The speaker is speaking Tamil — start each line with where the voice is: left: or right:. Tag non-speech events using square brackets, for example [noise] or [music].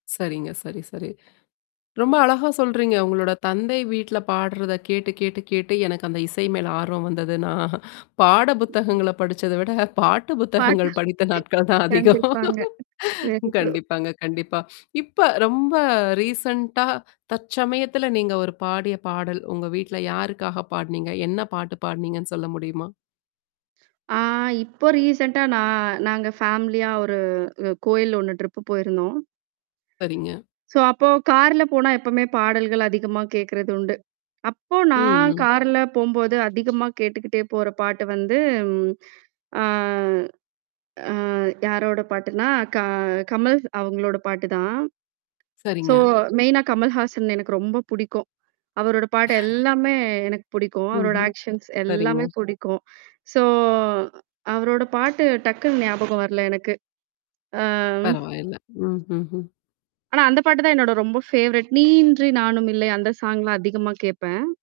left: சரிங்க. சரி சரி. ரொம்ப அழகா சொல்றீங்க. உங்களோட தந்தை வீட்ல பாட்றத கேட்டு கேட்டு கேட்டு எனக்கு அந்த இசை மேல ஆர்வம் வந்ததுன்னா, பாட புத்தகங்கள படிச்சத விட பாட்டு
right: பாட்டா
left: புத்தகங்கள் படித்த
right: [chuckles]
left: நாட்கள் தான் அதிகம்.
right: கண்டிப்பாங்க [unintelligible]
left: கண்டிப்பாங்க கண்டிப்பா. இப்ப ரொம்ப ரீசென்ண்டா தற்சமயத்தில நீங்க ஒரு பாடிய பாடல், உங்க வீட்ல யாருக்காக பாட்னீங்க? என்ன பாட்டு பாட்னீங்கன்னு சொல்ல முடியுமா?
right: ஆ இப்போ ரீசென்ட்டா நான் நாங்க ஃபேமிலியா ஒரு அ கோயில் ஒண்ணு டிரிப் போயிருந்தோம்.
left: சரிங்க.
right: சோ அப்போ கார்ல போனா எப்பவுமே பாடல்கள் அதிகமா கேட்கிறதுண்டு. அப்போ
left: ம்,
right: நான்
left: ம்.
right: கார்ல போம்போது அதிகமா கேட்டுக்கிட்டே போற பாட்டு வந்து ம். ஆ. அ யாரோட பாட்டுன்னா, க கமல் ஸ் அவுங்களோட பாட்டு தான். சோ
left: சரிங்க.
right: மெயினா கமல்ஹாசன் எனக்கு ரொம்ப புடிக்கும். அவரோட பாட்டு எல்லாமே எனக்கு பிடிக்கும். அவரோட
left: ம்ஹும்.
right: ஆக்ஷன்ஸ்
left: சரிங்கோ.
right: எல்லாமே புடிக்கும். சோ அவரோட பாட்டு டக்குன்னு ஞாபகம் வரல எனக்கு. ஆ.
left: பரவாயில்ல. ம், ஹும், ம்.
right: ஆனா, அந்த பாட்டு தான் என்னோட ரொம்ப ஃபேவரட். நீயின்றி நானும் இல்லை அந்த சாங் லாம் அதிகமா கேட்பேன்.